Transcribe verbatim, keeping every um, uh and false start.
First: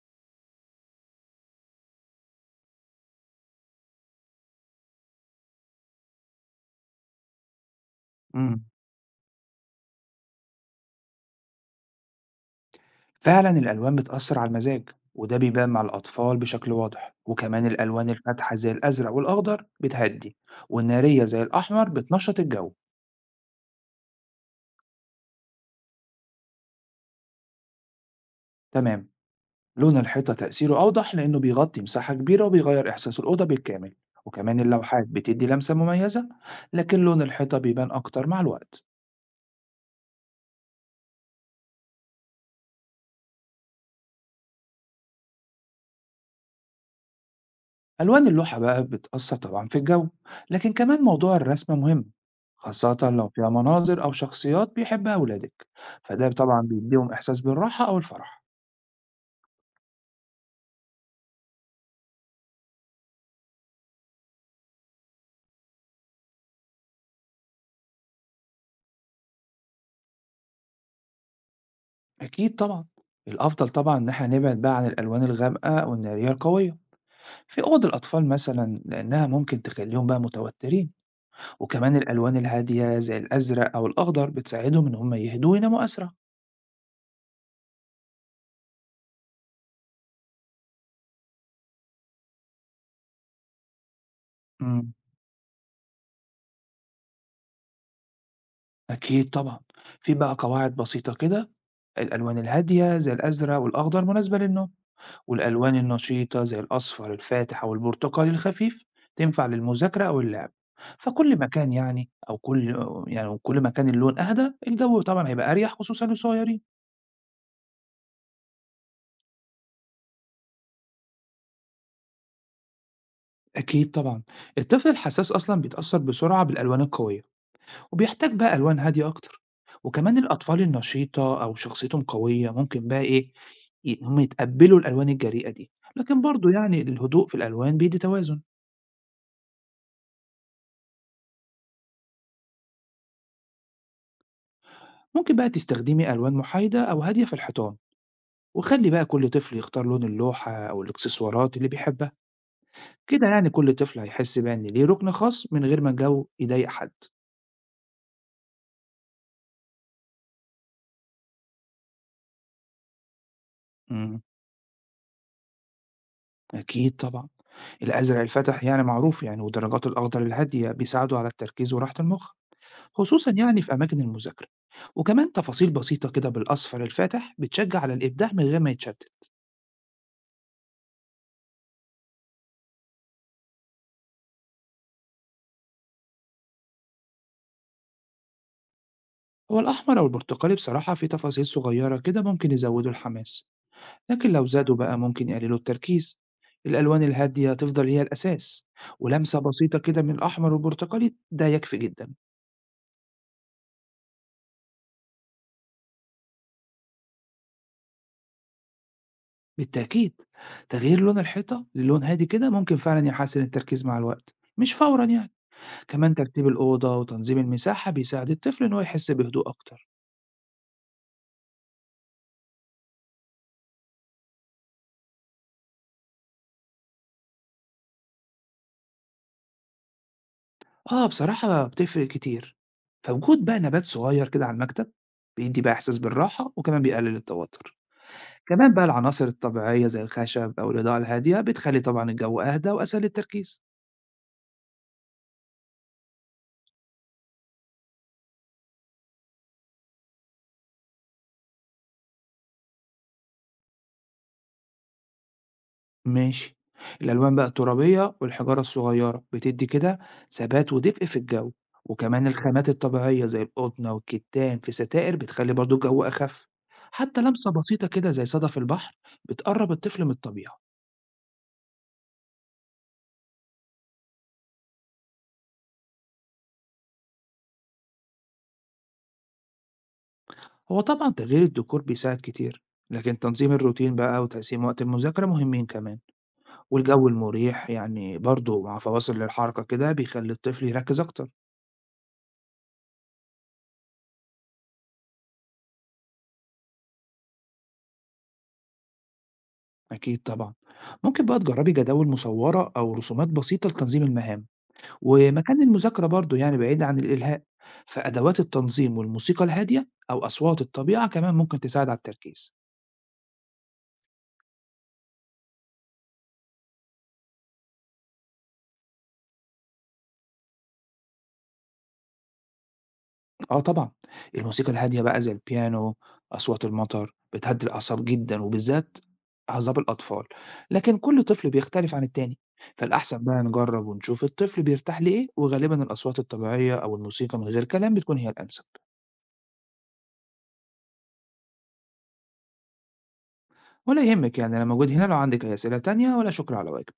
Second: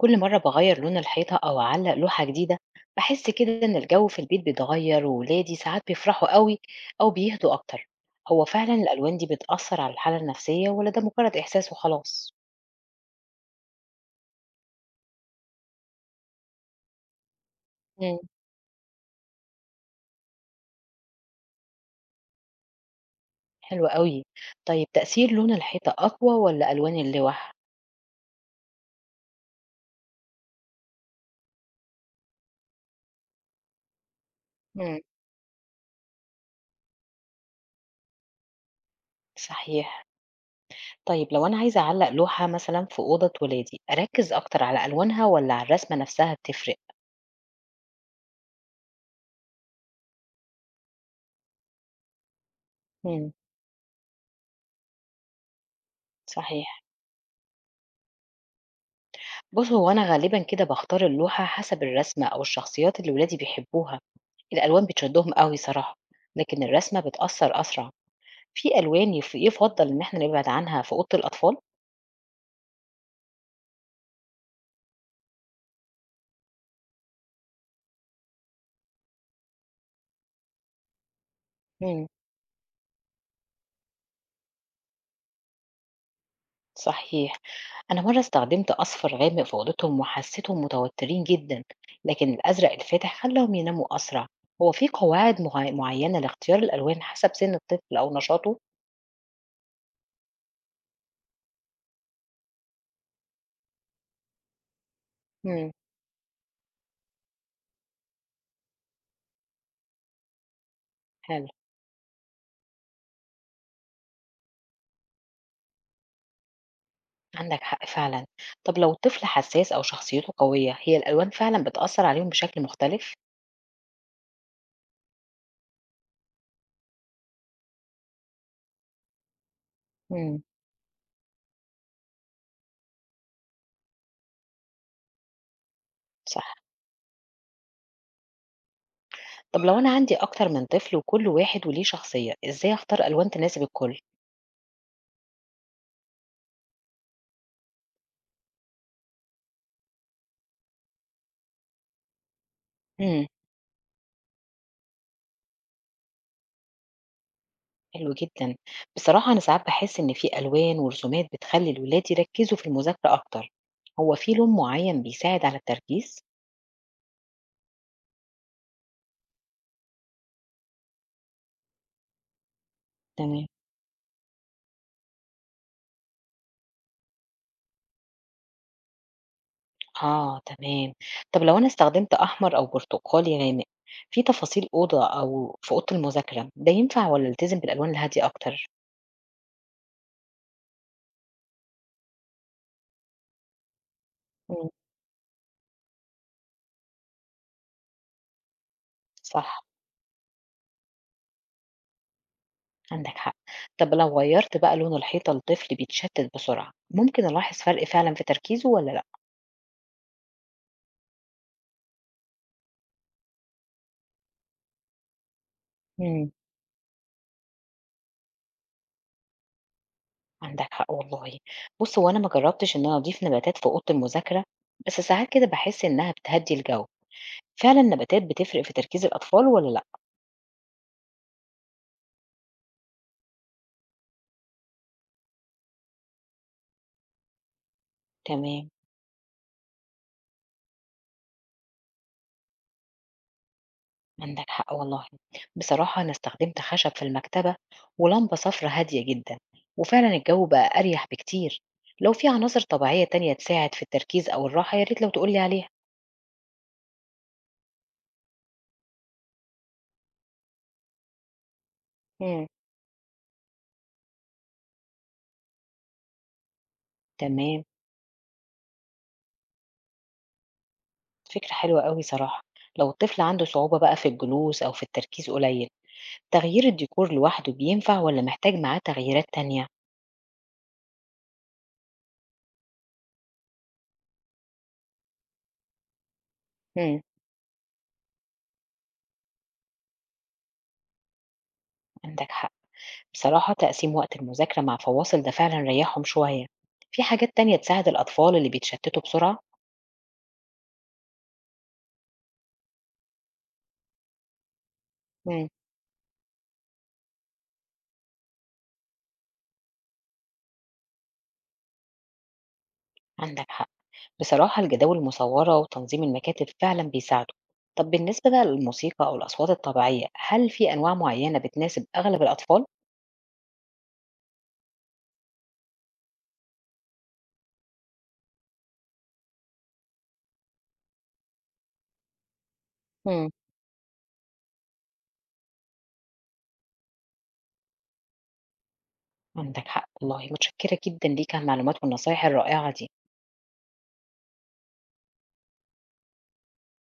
كل مرة بغير لون الحيطة أو أعلق لوحة جديدة، بحس كده إن الجو في البيت بيتغير وولادي ساعات بيفرحوا قوي أو بيهدوا أكتر. هو امم فعلا الألوان دي بتأثر على الحالة النفسية ولا ده مجرد إحساس وخلاص؟ فعلا الألوان بتأثر على المزاج، وده بيبان مع الأطفال بشكل واضح. وكمان الألوان مم. الفاتحة زي الأزرق والأخضر بتهدي، والنارية زي الأحمر بتنشط الجو. حلو قوي. طيب تأثير لون الحيطة أقوى ولا ألوان اللوح؟ تمام، لون الحيطة تأثيره أوضح لأنه بيغطي مساحة كبيرة وبيغير إحساس الأوضة بالكامل، وكمان مم. اللوحات بتدي لمسة مميزة، لكن لون الحيطة بيبان أكتر مع الوقت. صحيح. طيب لو أنا عايزة أعلق لوحة مثلا في أوضة ولادي أركز أكتر على ألوانها ولا على الرسمة نفسها، بتفرق؟ ألوان اللوحة بقى بتأثر طبعا في الجو، لكن كمان موضوع الرسم مهم، خاصة لو مم. فيها مناظر أو شخصيات بيحبها أولادك، فده طبعا صحيح. بيديهم إحساس بالراحة أو الفرح. بُص، هو أنا غالبًا كده باختار اللوحة حسب الرسمة أو الشخصيات اللي ولادي بيحبوها، الألوان بتشدهم أوي صراحة، لكن الرسمة بتأثّر أسرع. في ألوان يف يفضّل إن إحنا نبعد عنها في أوضة الأطفال؟ أكيد طبعا، الأفضل طبعا إن احنا نبعد بقى عن الألوان الغامقة والنارية القوية في أوض الأطفال مثلا، لأنها ممكن تخليهم بقى متوترين، وكمان إمم، الألوان الهادية زي الأزرق أو الأخضر بتساعدهم إن هم يهدوا ويناموا أسرع. صحيح. أنا مرّة استخدمت أصفر غامق في أوضتهم وحسيتهم متوترين جدًا، لكن الأزرق الفاتح خلّاهم يناموا أسرع. هو في مم. قواعد مع معيّنة لاختيار الألوان حسب سن الطفل أو نشاطه؟ أكيد طبعًا، في بقى قواعد بسيطة كده، الألوان الهادية زي الأزرق والأخضر مناسبة للنوم، إمم. والألوان النشيطة زي الأصفر الفاتح أو البرتقالي الخفيف تنفع للمذاكرة أو اللعب، فكل ما حلو. كان يعني أو كل يعني وكل ما كان اللون أهدى الجو طبعًا هيبقى أريح خصوصًا للصغيرين. عندك حق فعلا. طب لو طفل حساس أو شخصيته قوية، هي الألوان فعلا بتأثر عليهم بشكل مختلف؟ أكيد طبعًا، الطفل الحساس أصلًا بيتأثر بسرعة بالألوان القوية، وبيحتاج بقى ألوان هادية أكتر. وكمان امم. الأطفال النشيطة أو شخصيتهم قوية ممكن بقى إيه، ي- هم يتقبلوا الألوان الجريئة دي، لكن برضو صح. يعني الهدوء في الألوان بيدي توازن. طب لو أنا عندي أكتر من طفل وكل واحد وليه شخصية، إزاي أختار ألوان تناسب الكل؟ ممكن بقى تستخدمي ألوان محايدة أو هادية في الحيطان، وخلي بقى كل طفل يختار لون اللوحة أو الإكسسوارات اللي بيحبها. امم. كده يعني كل طفل هيحس بقى إن ليه ركن خاص من غير ما الجو يضايق حد. حلو جدا. بصراحة أنا ساعات بحس إن في ألوان ورسومات بتخلي الولاد يركزوا في المذاكرة أكتر. هو مم. في لون معين بيساعد على التركيز؟ أكيد طبعا، الأزرق الفتح يعني معروف، يعني ودرجات الأخضر الهادية بيساعدوا على التركيز وراحة المخ، خصوصا تمام. يعني في أماكن المذاكرة. وكمان تفاصيل بسيطة كده بالأصفر الفاتح بتشجع على الإبداع من غير ما يتشتت. آه تمام. طب لو أنا استخدمت أحمر أو برتقالي غامق في تفاصيل أوضة أو في أوضة المذاكرة، ده ينفع والّا ألتزم بالألوان الهادية أكتر؟ هو الأحمر أو البرتقالي بصراحة في تفاصيل صغيرة كده ممكن يزودوا الحماس، لكن لو مم. زادوا بقى ممكن يقللوا التركيز. الألوان الهادية تفضل هي الأساس، ولمسة صح، بسيطة كده من الأحمر والبرتقالي ده يكفي جدا. عندك حق. طب لو غيرت بقى لون الحيطة لطفل بيتشتت بسرعة، ممكن ألاحظ فرق فعلا في تركيزه ولا لأ؟ بالتأكيد، تغيير لون الحيطة للون هادي كده ممكن فعلا يحسن التركيز مع الوقت، مش فورا يعني. كمان مم. ترتيب الأوضة وتنظيم المساحة بيساعد الطفل إن هو يحس بهدوء أكتر. عندك حق والله. بص هو أنا ما جربتش إن أنا أضيف نباتات في أوضة المذاكرة، بس ساعات كده بحس إنها بتهدي الجو. فعلا النباتات بتفرق في تركيز الأطفال ولا لأ؟ آه، بصراحة بتفرق كتير، فوجود بقى نبات صغير كده على المكتب بيدّي بقى إحساس بالراحة، وكمان بيقلل التوتر. تمام. كمان بقى العناصر الطبيعية زي الخشب أو الإضاءة الهادية بتخلي طبعًا الجو أهدى وأسهل للتركيز. عندك حق والله. بصراحة أنا استخدمت خشب في المكتبة ولمبة صفرة هادية جدا، وفعلا الجو بقى أريح بكتير. لو في عناصر طبيعية تانية تساعد في التركيز أو الراحة، يا ريت لو تقولي عليها. ماشي، الألوان بقى الترابية والحجارة الصغيرة بتدّي كده ثبات ودفء في الجو، وكمان مم. الخامات الطبيعية زي القطن والكتان في ستائر بتخلي برضه الجو أخف. حتى لمسة تمام. بسيطة كده زي صدف البحر بتقرب الطفل من الطبيعة. فكرة حلوة قوي صراحة. لو الطفل عنده صعوبة بقى في الجلوس أو في التركيز قليل، تغيير الديكور لوحده بينفع ولا محتاج معاه تغييرات تانية؟ هو طبعًا تغيير الديكور بيساعد كتير، لكن تنظيم الروتين بقى وتقسيم وقت المذاكرة مهمين كمان، مم. والجو المريح يعني برضه مع فواصل للحركة كده بيخلّي الطفل يركّز أكتر. عندك حق. بصراحة تقسيم وقت المذاكرة مع فواصل ده فعلا ريحهم شوية. في حاجات تانية تساعد الأطفال اللي بيتشتتوا بسرعة؟ أكيد طبعًا. ممكن بقى تجرّبي جداول مصوّرة أو رسومات بسيطة لتنظيم المهام، مم. ومكان المذاكرة برضه يعني بعيد عن الإلهاء، فأدوات التنظيم والموسيقى الهادية أو أصوات الطبيعة كمان ممكن تساعد على التركيز. عندك حق. بصراحة الجداول المصورة وتنظيم المكاتب فعلا بيساعدوا. طب بالنسبة بقى للموسيقى أو الأصوات الطبيعية، هل في أنواع معينة بتناسب أغلب الأطفال؟ آه طبعًا، الموسيقى الهادية بقى زي البيانو، أصوات المطر، بتهدّي الأعصاب جدًا وبالذات أعصاب الأطفال، لكن كل طفل بيختلف عن التاني، فالأحسن مم. بقى نجرّب ونشوف الطفل بيرتاح لإيه، وغالبًا الأصوات الطبيعية أو الموسيقى من غير كلام بتكون هي الأنسب. عندك حق والله، متشكرة جدا ليك على المعلومات والنصايح الرائعة دي ولا يهمِّك، يعني أنا موجود هنا لو عندِك أي أسئلة تانية، ولا شكر على واجب.